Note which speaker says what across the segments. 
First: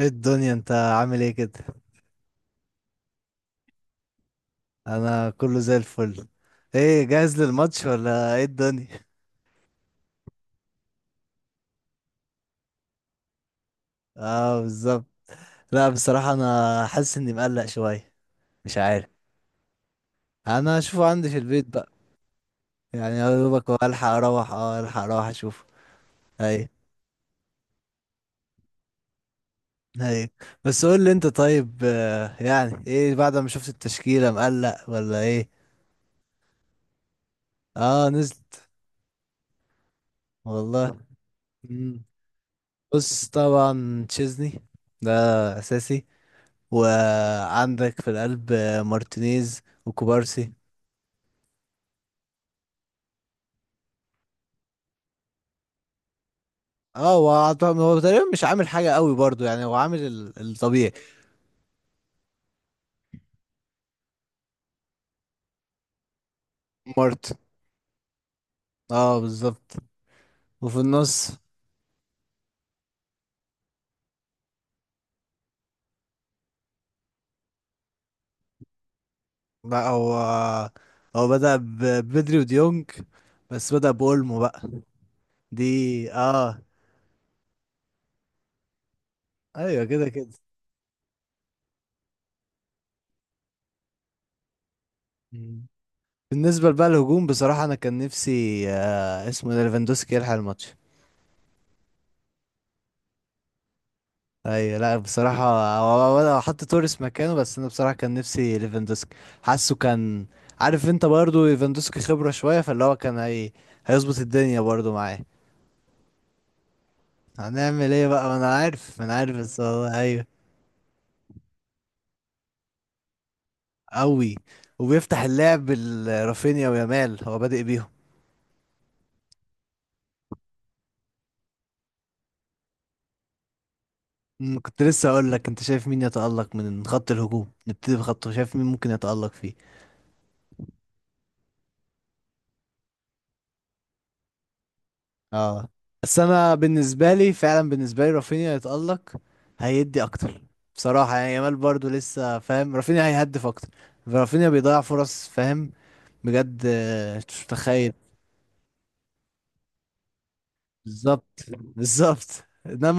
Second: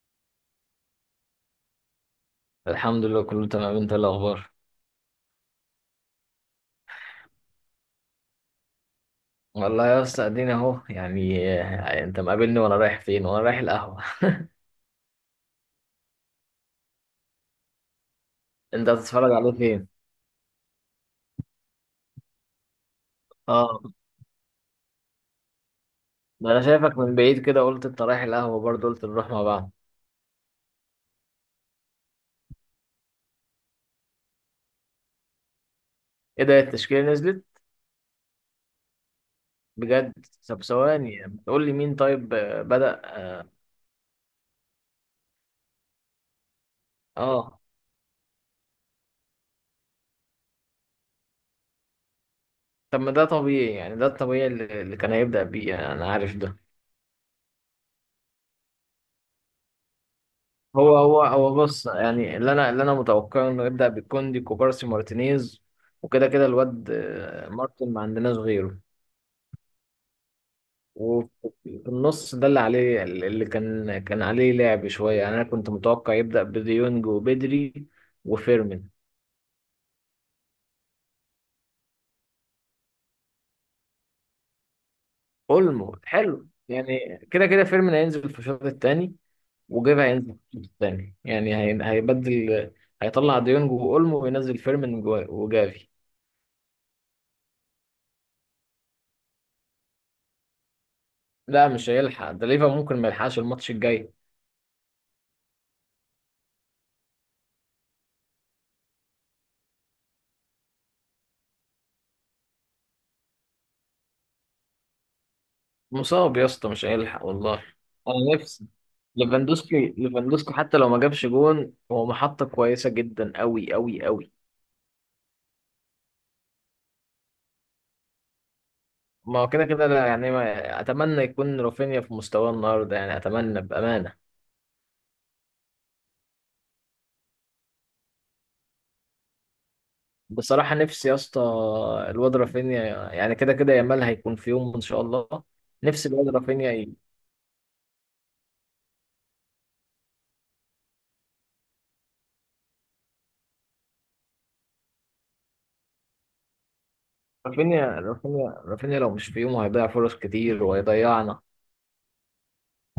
Speaker 1: ايه الدنيا؟ انت عامل ايه كده؟
Speaker 2: الحمد لله كله تمام. انت ايه الاخبار؟
Speaker 1: انا كله زي الفل. ايه، جاهز للماتش ولا ايه الدنيا؟
Speaker 2: والله يا اسطى ادينا اهو يعني انت مقابلني وانا رايح فين، وانا رايح القهوه.
Speaker 1: اه بالظبط. لا بصراحة انا حاسس اني مقلق شوية. مش
Speaker 2: انت
Speaker 1: عارف.
Speaker 2: هتتفرج عليه فين؟
Speaker 1: انا هشوفه عندي في البيت بقى. يعني يا دوبك هو
Speaker 2: اه،
Speaker 1: الحق اروح، اه، الحق اروح اشوفه.
Speaker 2: ده انا
Speaker 1: اي،
Speaker 2: شايفك من بعيد كده، قلت انت رايح القهوه برضه، قلت نروح مع بعض.
Speaker 1: اي. بس قول لي انت، طيب، يعني ايه بعد ما شفت التشكيلة؟ مقلق ولا ايه؟
Speaker 2: ايه ده، التشكيله نزلت؟
Speaker 1: اه نزلت.
Speaker 2: بجد؟ طب
Speaker 1: والله.
Speaker 2: ثواني، بتقول لي مين؟
Speaker 1: مم.
Speaker 2: طيب بدأ
Speaker 1: بص،
Speaker 2: اه.
Speaker 1: طبعا تشيزني ده اساسي،
Speaker 2: آه.
Speaker 1: وعندك في القلب مارتينيز وكوبارسي.
Speaker 2: طب ما ده طبيعي، يعني ده الطبيعي اللي كان هيبدأ بيه، يعني انا عارف ده.
Speaker 1: اه، هو هو تقريبا مش عامل حاجة قوي برضو. يعني هو عامل الطبيعي.
Speaker 2: هو بص، يعني اللي انا متوقعه انه يبدا بالكوندي كوبارسي مارتينيز، وكده كده الواد
Speaker 1: مارت،
Speaker 2: مارتن ما عندناش غيره.
Speaker 1: اه بالظبط. وفي
Speaker 2: وفي
Speaker 1: النص
Speaker 2: النص ده اللي عليه، اللي كان عليه لعب شويه، يعني انا كنت متوقع يبدا بديونج وبدري وفيرمين.
Speaker 1: بقى، هو بدأ بدري وديونج، بس بدأ بأولمو بقى.
Speaker 2: اولمو
Speaker 1: دي،
Speaker 2: حلو،
Speaker 1: اه
Speaker 2: يعني كده كده فيرمين هينزل في الشوط الثاني،
Speaker 1: ايوه
Speaker 2: وجافي
Speaker 1: كده كده.
Speaker 2: هينزل في الشوط الثاني، يعني هيبدل، هيطلع ديونج واولمو وينزل فيرمين
Speaker 1: مم.
Speaker 2: وجافي.
Speaker 1: بالنسبة بقى للهجوم، بصراحة انا كان نفسي، اسمه إيه ده، ليفاندوسكي يلحق الماتش.
Speaker 2: لا مش هيلحق، ده ليفا ممكن ما يلحقش الماتش الجاي.
Speaker 1: ايوه، لا بصراحة هو- هو انا حط توريس مكانه، بس انا بصراحة كان نفسي ليفاندوسكي، حاسه كان، عارف انت، برضو ليفاندوسكي خبرة شوية، فاللي هو كان هيظبط الدنيا برضو معاه.
Speaker 2: مصاب يا اسطى، مش هيلحق والله.
Speaker 1: هنعمل ايه
Speaker 2: انا
Speaker 1: بقى؟ ما انا
Speaker 2: نفسي
Speaker 1: عارف، ما انا عارف، بس
Speaker 2: ليفاندوسكي،
Speaker 1: والله ايوه.
Speaker 2: ليفاندوسكي حتى لو ما جابش جون هو محطة كويسة جدا، قوي قوي قوي.
Speaker 1: قوي، وبيفتح اللعب رافينيا ويامال هو بادئ بيهم.
Speaker 2: ما هو كده كده لا يعني، ما اتمنى يكون رافينيا في مستواه النهارده، يعني اتمنى بأمانة.
Speaker 1: كنت لسه اقول لك، انت شايف مين يتألق من خط الهجوم؟ نبتدي بخطه، شايف مين ممكن يتألق فيه.
Speaker 2: بصراحة نفسي يا اسطى الواد رافينيا، يعني كده كده يامال هيكون في يوم ان شاء الله.
Speaker 1: اه،
Speaker 2: نفسي
Speaker 1: بس
Speaker 2: الواد
Speaker 1: انا
Speaker 2: رافينيا
Speaker 1: بالنسبه لي فعلا، بالنسبه لي رافينيا يتالق، هيدي اكتر بصراحه. يعني يامال برضو لسه، فاهم؟ رافينيا هيهدف اكتر. رافينيا بيضيع فرص، فاهم؟ بجد، مش
Speaker 2: رافينيا
Speaker 1: متخيل.
Speaker 2: رافينيا رافينيا لو مش في يومه هيضيع فرص كتير
Speaker 1: بالظبط،
Speaker 2: وهيضيعنا.
Speaker 1: بالظبط.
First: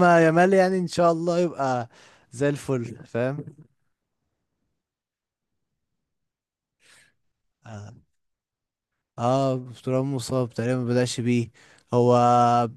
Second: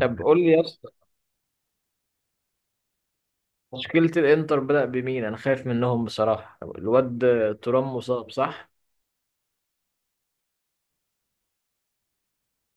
Speaker 2: طب قول
Speaker 1: يامال
Speaker 2: لي يا
Speaker 1: يعني ان
Speaker 2: اسطى،
Speaker 1: شاء الله يبقى زي الفل، فاهم؟
Speaker 2: تشكيلة الانتر بدأ بمين؟ انا خايف منهم بصراحة. الواد
Speaker 1: اه،
Speaker 2: ترام مصاب صح؟
Speaker 1: ترام مصاب تقريبا، ما بدأش بيه. هو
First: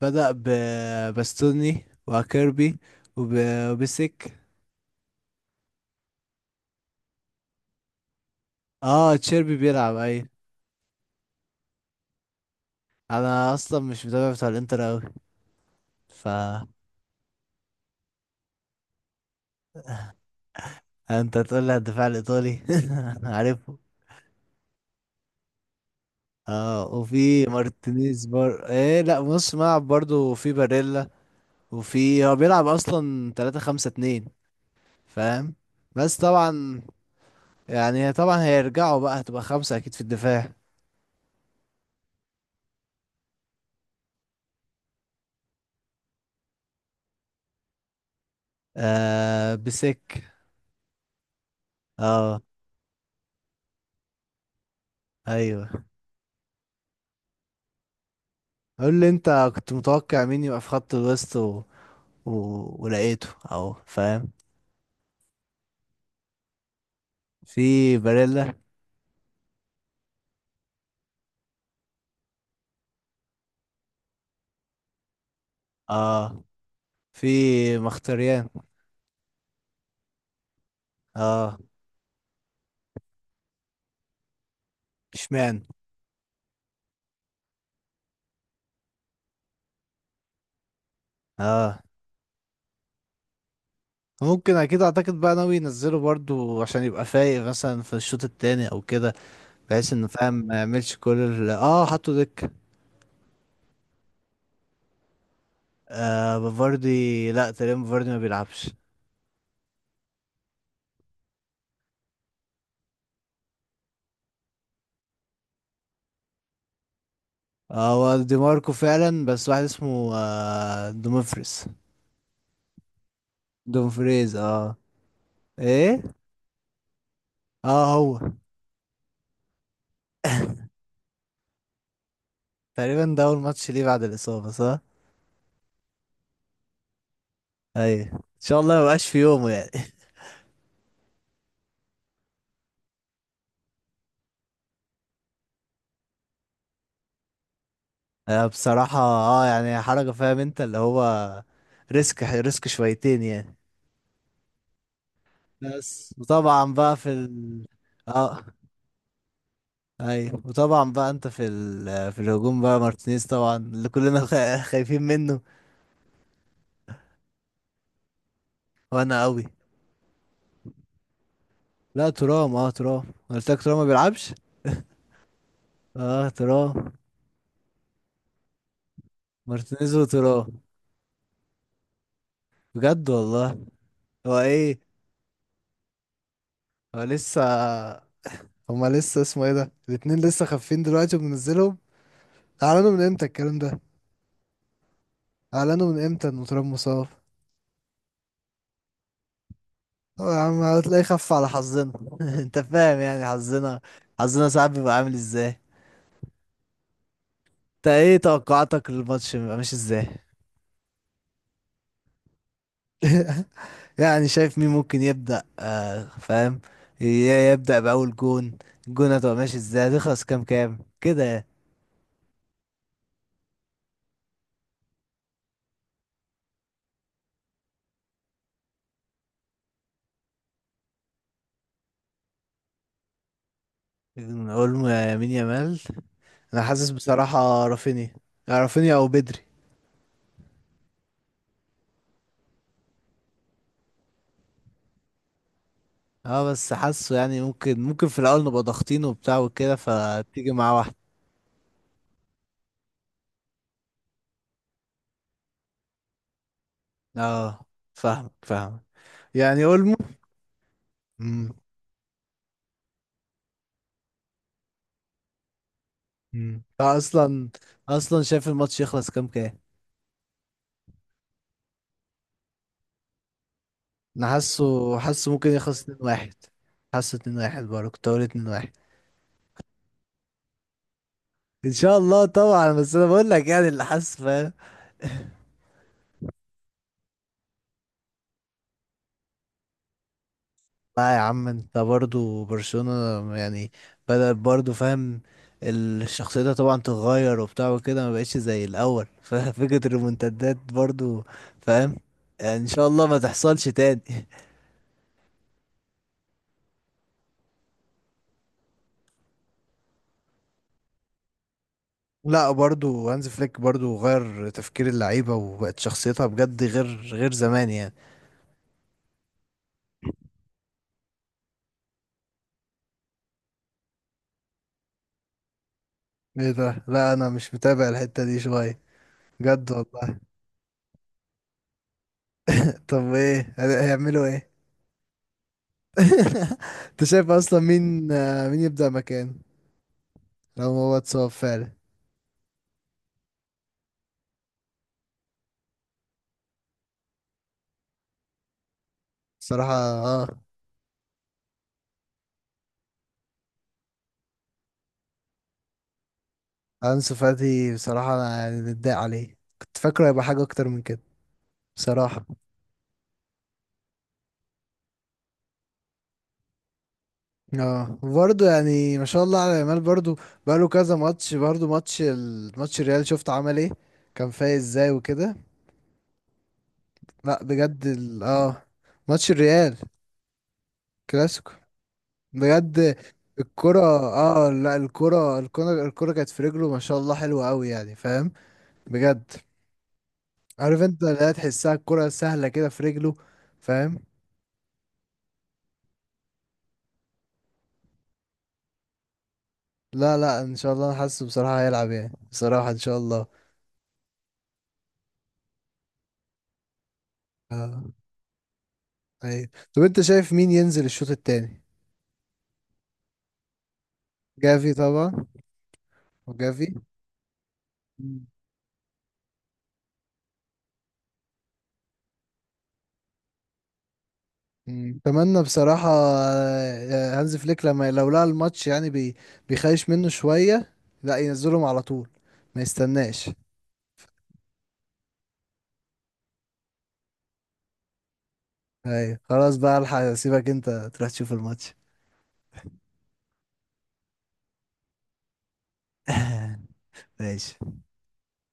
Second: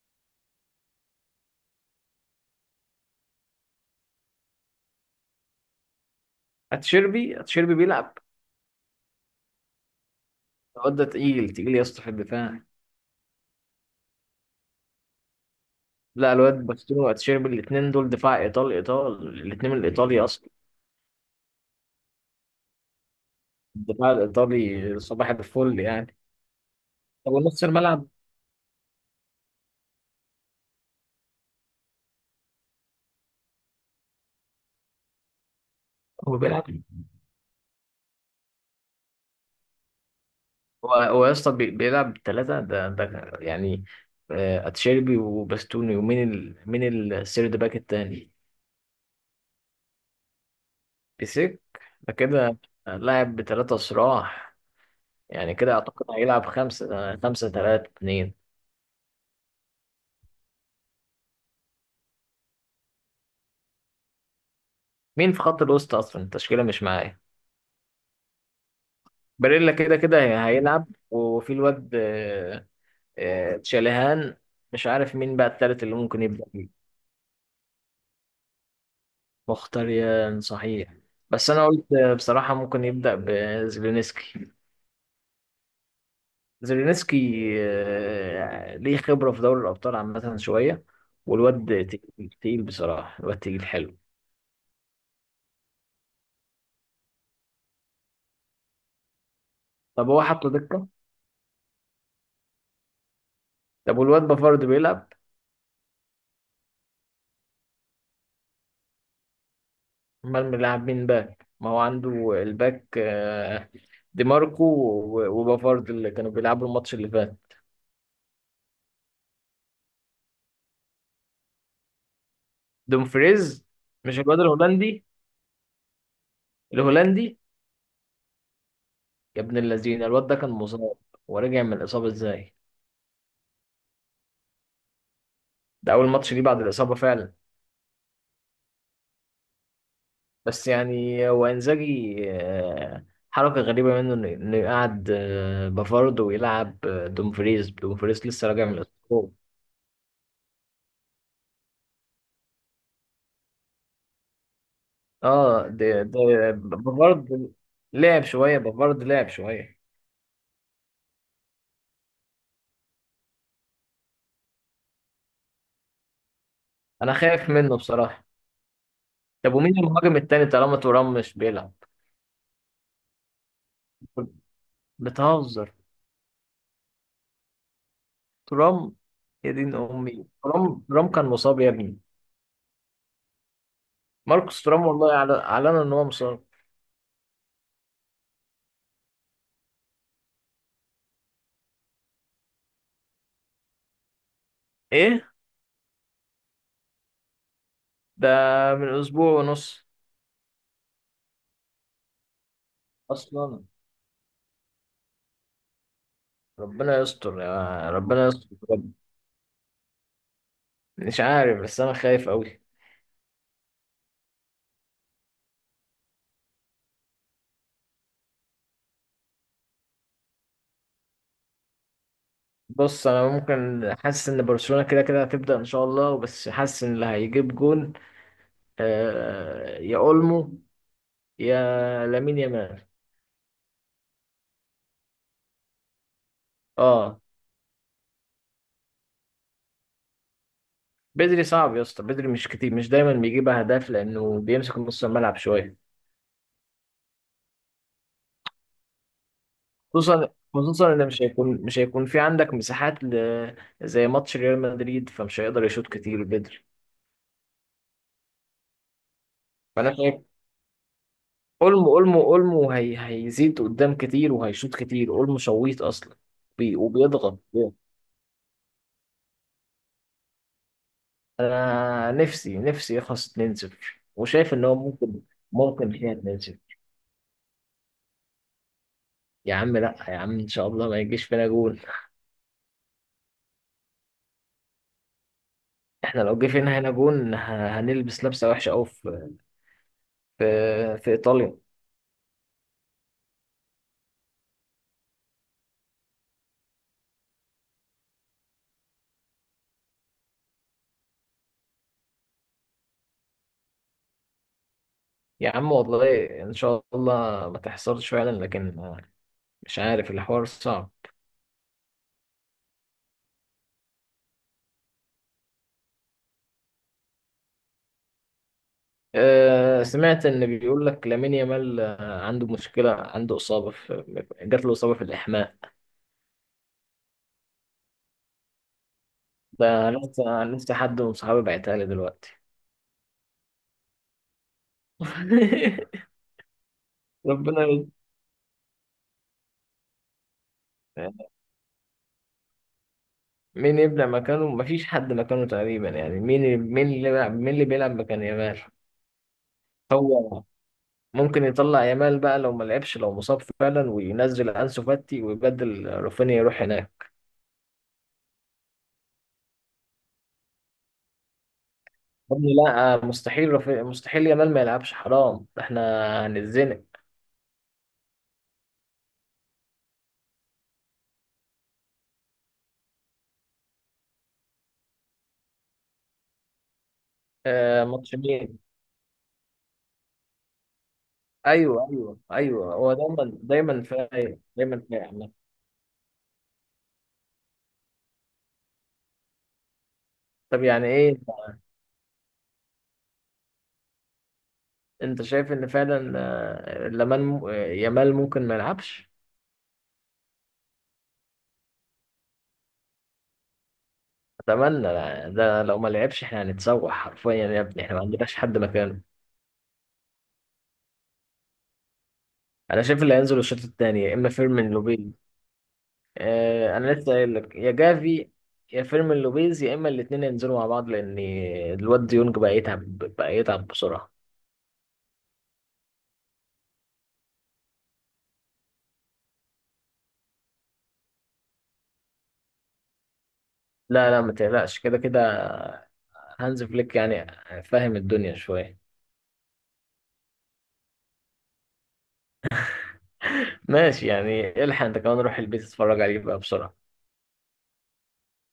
Speaker 1: بدأ بباستوني وكيربي، وب- وبسك.
Speaker 2: اتشيربي بيلعب؟
Speaker 1: اه تشيربي بيلعب، اي.
Speaker 2: الواد ده تقيل تقيل يا اسطى في الدفاع.
Speaker 1: انا اصلا مش متابع بتاع الانتر اوي، ف
Speaker 2: لا الواد باستوني واتشيربي الاثنين دول دفاع ايطالي، الاثنين من الايطالي اصلا.
Speaker 1: انت تقول لي على الدفاع الايطالي؟ أنا عارفه.
Speaker 2: الدفاع الايطالي صباح الفل يعني.
Speaker 1: اه،
Speaker 2: طب
Speaker 1: وفي
Speaker 2: نص الملعب؟
Speaker 1: مارتينيز بار ايه، لا نص ملعب برضه، وفي باريلا، وفي، هو بيلعب اصلا 3 5 2، فاهم؟ بس
Speaker 2: هو بيلعب.
Speaker 1: طبعا، يعني طبعا هيرجعوا بقى، هتبقى خمسة اكيد في الدفاع.
Speaker 2: هو يا اسطى بيلعب ثلاثة، ده يعني اتشيربي وباستوني ومين مين السيرد باك التاني؟
Speaker 1: آه بسك.
Speaker 2: بيسك. ده
Speaker 1: اه
Speaker 2: كده لاعب بثلاثة صراع، يعني كده
Speaker 1: ايوه.
Speaker 2: اعتقد هيلعب خمسة خمسة تلاتة اتنين.
Speaker 1: قول لي انت، كنت متوقع مين يبقى في خط الوسط و... ولقيته اهو، فاهم؟
Speaker 2: مين في خط الوسط اصلا؟ التشكيلة مش معايا.
Speaker 1: في باريلا.
Speaker 2: باريلا كده كده هيلعب، وفي الواد تشاليهان. مش عارف مين بقى التالت اللي ممكن
Speaker 1: اه.
Speaker 2: يبدأ بيه.
Speaker 1: في مختريان.
Speaker 2: مختاريان صحيح، بس
Speaker 1: اه.
Speaker 2: انا قلت بصراحة ممكن يبدأ بزيلينسكي.
Speaker 1: اشمعنى؟
Speaker 2: زيلينسكي ليه خبرة في دوري الابطال عامة شوية،
Speaker 1: اه
Speaker 2: والواد تقيل تقيل بصراحة، الواد تقيل حلو.
Speaker 1: ممكن، اكيد اعتقد بقى ناوي ينزله برضو، عشان يبقى فايق مثلا في الشوط التاني او كده. بحيث انه،
Speaker 2: طب هو
Speaker 1: فاهم،
Speaker 2: حطه
Speaker 1: ما
Speaker 2: دكة؟
Speaker 1: يعملش كل اه حطوا دك.
Speaker 2: طب والواد بافارد بيلعب؟
Speaker 1: آه بفاردي، لا تقريبا بفاردي ما بيلعبش.
Speaker 2: امال بيلعب مين باك ما هو عنده؟ الباك دي ماركو وبافارد اللي كانوا بيلعبوا الماتش اللي فات.
Speaker 1: اه، هو دي ماركو فعلا، بس واحد اسمه دومفريز.
Speaker 2: دومفريز؟ مش
Speaker 1: دومفريز،
Speaker 2: الواد
Speaker 1: اه.
Speaker 2: الهولندي؟
Speaker 1: ايه.
Speaker 2: الهولندي؟
Speaker 1: اه، هو
Speaker 2: يا ابن اللذينه الواد ده كان مصاب، ورجع من الاصابه ازاي؟
Speaker 1: تقريبا ده اول ماتش ليه بعد الاصابة، صح.
Speaker 2: ده اول ماتش ليه بعد الاصابه فعلا.
Speaker 1: ايوه ان شاء الله ما يبقاش في يومه يعني.
Speaker 2: بس يعني هو انزاجي حركه غريبه منه انه يقعد بافارد ويلعب دومفريز. دومفريز لسه راجع من
Speaker 1: بصراحة
Speaker 2: الاصابه.
Speaker 1: اه يعني حركة، فاهم انت اللي هو، ريسك، ريسك شويتين يعني.
Speaker 2: اه ده
Speaker 1: بس
Speaker 2: ده
Speaker 1: وطبعا بقى في
Speaker 2: بافارد
Speaker 1: ال،
Speaker 2: لعب
Speaker 1: اه
Speaker 2: شويه، بافارد لعب شويه.
Speaker 1: ايوه. وطبعا بقى انت في في الهجوم بقى مارتينيز طبعا، اللي كلنا خايفين منه.
Speaker 2: انا خايف منه بصراحه.
Speaker 1: وانا قوي.
Speaker 2: طب ومين المهاجم التاني طالما ترام مش بيلعب؟
Speaker 1: لا ترام، اه ترام قلت لك، ترام ما بيلعبش.
Speaker 2: بتهزر؟
Speaker 1: اه، ترام.
Speaker 2: ترام؟ يا دين
Speaker 1: مارتينيز
Speaker 2: امي،
Speaker 1: وترام،
Speaker 2: ترام، ترام كان مصاب يا ابني.
Speaker 1: بجد والله. هو
Speaker 2: ماركوس
Speaker 1: ايه،
Speaker 2: ترام والله اعلن ان هو مصاب.
Speaker 1: هو لسه، هما لسه اسمه ايه ده، الاتنين لسه خافين دلوقتي وبنزلهم؟ اعلنوا من امتى الكلام ده؟
Speaker 2: ايه
Speaker 1: اعلنوا من امتى ان تراب مصاب؟
Speaker 2: ده! من اسبوع ونص
Speaker 1: هو يا عم هتلاقيه خف على حظنا. انت فاهم يعني
Speaker 2: اصلا.
Speaker 1: حظنا، حظنا ساعات بيبقى عامل ازاي.
Speaker 2: ربنا يستر،
Speaker 1: انت
Speaker 2: يا
Speaker 1: ايه
Speaker 2: ربنا يستر
Speaker 1: توقعاتك
Speaker 2: بجد.
Speaker 1: للماتش؟ بيبقى ماشي ازاي
Speaker 2: مش عارف، بس انا خايف قوي.
Speaker 1: يعني؟ شايف مين ممكن يبدأ، فاهم، ي- يبدأ بأول جون؟ الجون هتبقى ماشي ازاي؟ هتخلص كام كام كده يعني.
Speaker 2: بص انا ممكن حاسس ان برشلونه كده كده هتبدا ان شاء الله، بس حاسس ان اللي هيجيب جون آه يا اولمو يا لامين يامال.
Speaker 1: اولمو، يا يمين يامال. انا حاسس
Speaker 2: اه
Speaker 1: بصراحة رافينيا، يا رافينيا او بدري.
Speaker 2: بدري صعب يا اسطى، بدري مش كتير، مش دايما بيجيب اهداف لانه بيمسك نص الملعب شويه.
Speaker 1: اه بس حاسه يعني، ممكن في الاول نبقى ضاغطين وبتاع وكده،
Speaker 2: خصوصا
Speaker 1: فتيجي معاه
Speaker 2: خصوصا
Speaker 1: واحد.
Speaker 2: ان مش هيكون في عندك مساحات زي ماتش ريال مدريد، فمش هيقدر يشوط كتير بدري.
Speaker 1: اه، فاهمك، فاهمك. يعني
Speaker 2: فانا
Speaker 1: اولمو.
Speaker 2: شايف
Speaker 1: مم.
Speaker 2: اولمو، اولمو هيزيد قدام كتير وهيشوط كتير، اولمو شويط اصلا
Speaker 1: مم.
Speaker 2: وبيضغط.
Speaker 1: اصلا. اصلا شايف الماتش يخلص كام كام؟
Speaker 2: انا نفسي نفسي يخلص 2-0،
Speaker 1: انا
Speaker 2: وشايف ان هو
Speaker 1: حاسه،
Speaker 2: ممكن،
Speaker 1: حاسه ممكن يخلص
Speaker 2: ممكن فيها
Speaker 1: 2-1.
Speaker 2: 2-0.
Speaker 1: حاسه 2-1. برضه كنت هقول 2-1.
Speaker 2: يا عم لا يا عم، ان شاء الله ما يجيش فينا
Speaker 1: ان
Speaker 2: جول.
Speaker 1: شاء الله طبعا، بس انا بقول لك يعني اللي حاسه، فاهم؟
Speaker 2: احنا لو جه فينا هنا جون هنلبس لبسه وحشه قوي في في
Speaker 1: لا يا عم،
Speaker 2: إيطاليا.
Speaker 1: انت برضه برشلونة يعني، بدأت برضه، فاهم؟ الشخصية ده طبعا تتغير وبتاع وكده، ما بقتش زي الاول. ففكرة الريمونتادات برضه، فاهم يعني، ان شاء الله ما تحصلش تاني.
Speaker 2: يا عم والله إن شاء الله ما تحصلش فعلا، لكن مش عارف، الحوار صعب.
Speaker 1: لا برضو هانز فليك برضو غير تفكير اللعيبة، وبقت شخصيتها بجد، غير غير زمان يعني.
Speaker 2: أه سمعت إن بيقول لك لامين يامال عنده مشكلة، عنده إصابة في، جات له إصابة في الإحماء.
Speaker 1: ايه ده؟ لا انا مش متابع الحتة دي شوية، بجد
Speaker 2: ده
Speaker 1: والله.
Speaker 2: لسه لسه حد من صحابي بعتها لي دلوقتي.
Speaker 1: طب ايه، هيعملوا ايه؟ انت شايف اصلا
Speaker 2: ربنا
Speaker 1: مين، مين يبدأ مكان، لو هو اتصاب
Speaker 2: يستر.
Speaker 1: فعلا؟
Speaker 2: مين يبدأ مكانه؟ مفيش حد مكانه تقريبا، يعني مين، مين اللي بيلعب، مين اللي بيلعب مكان يامال؟
Speaker 1: بصراحة اه.
Speaker 2: هو ممكن يطلع يامال بقى لو ما لعبش، لو مصاب فعلا، وينزل انسو فاتي، ويبدل رافينيا يروح هناك.
Speaker 1: انسو فاتي بصراحة انا يعني متضايق عليه، كنت فاكره هيبقى حاجة اكتر من كده، بصراحة.
Speaker 2: يا ابني لا مستحيل مستحيل يامال ما يلعبش، حرام احنا هنتزنق.
Speaker 1: اه برضه، يعني ما شاء الله على يامال برضه. بقاله كذا ماتش برضه، الماتش الريال شفت عمل ايه؟ كان فايق ازاي وكده. لا
Speaker 2: آه
Speaker 1: بجد
Speaker 2: ماتش مين؟
Speaker 1: اه ماتش الريال، كلاسيكو.
Speaker 2: ايوه ايوه ايوه، هو
Speaker 1: بجد
Speaker 2: دايما
Speaker 1: الكرة،
Speaker 2: دايما فايق،
Speaker 1: اه لا،
Speaker 2: دايما فايق
Speaker 1: الكرة
Speaker 2: عامة.
Speaker 1: الكرة الكرة كانت في رجله، ما شاء الله حلوة قوي يعني، فاهم؟ بجد.
Speaker 2: طب
Speaker 1: عارف
Speaker 2: يعني
Speaker 1: انت،
Speaker 2: ايه؟
Speaker 1: لا تحسها الكرة سهلة كده في رجله، فاهم؟
Speaker 2: انت شايف ان فعلا آه، لمان م- آه، يامال ممكن ما يلعبش؟
Speaker 1: لا، لا، ان شاء الله انا حاسه بصراحة هيلعب يعني، بصراحة ان شاء الله.
Speaker 2: اتمنى لا. ده لو ما لعبش احنا هنتسوح حرفيا يا ابني،
Speaker 1: اه
Speaker 2: احنا ما عندناش حد مكانه.
Speaker 1: ايوه. طب انت شايف مين ينزل الشوط التاني؟
Speaker 2: انا شايف اللي هينزل الشوط الثاني يا اما فيرمين
Speaker 1: جافي
Speaker 2: لوبيل،
Speaker 1: طبعا. وجافي.
Speaker 2: انا لسه قايل لك يا
Speaker 1: مم.
Speaker 2: جافي، يا فيرمين لوبيز، يا اما الاثنين ينزلوا مع بعض، لان الواد ديونج بقى يتعب، بقى يتعب بسرعه.
Speaker 1: مم. اتمنى بصراحة، هانز فليك لما لو لقى الماتش يعني، بيخايش منه شوية، لا ينزلهم على طول، ما يستناش.
Speaker 2: لا ما تقلقش، كده كده هانز فليك يعني فاهم الدنيا شويه.
Speaker 1: ايوه خلاص بقى، الحق اسيبك انت تروح تشوف الماتش.
Speaker 2: ماشي، يعني الحق انت كمان روح البيت اتفرج عليه بقى بسرعه.
Speaker 1: ماشي.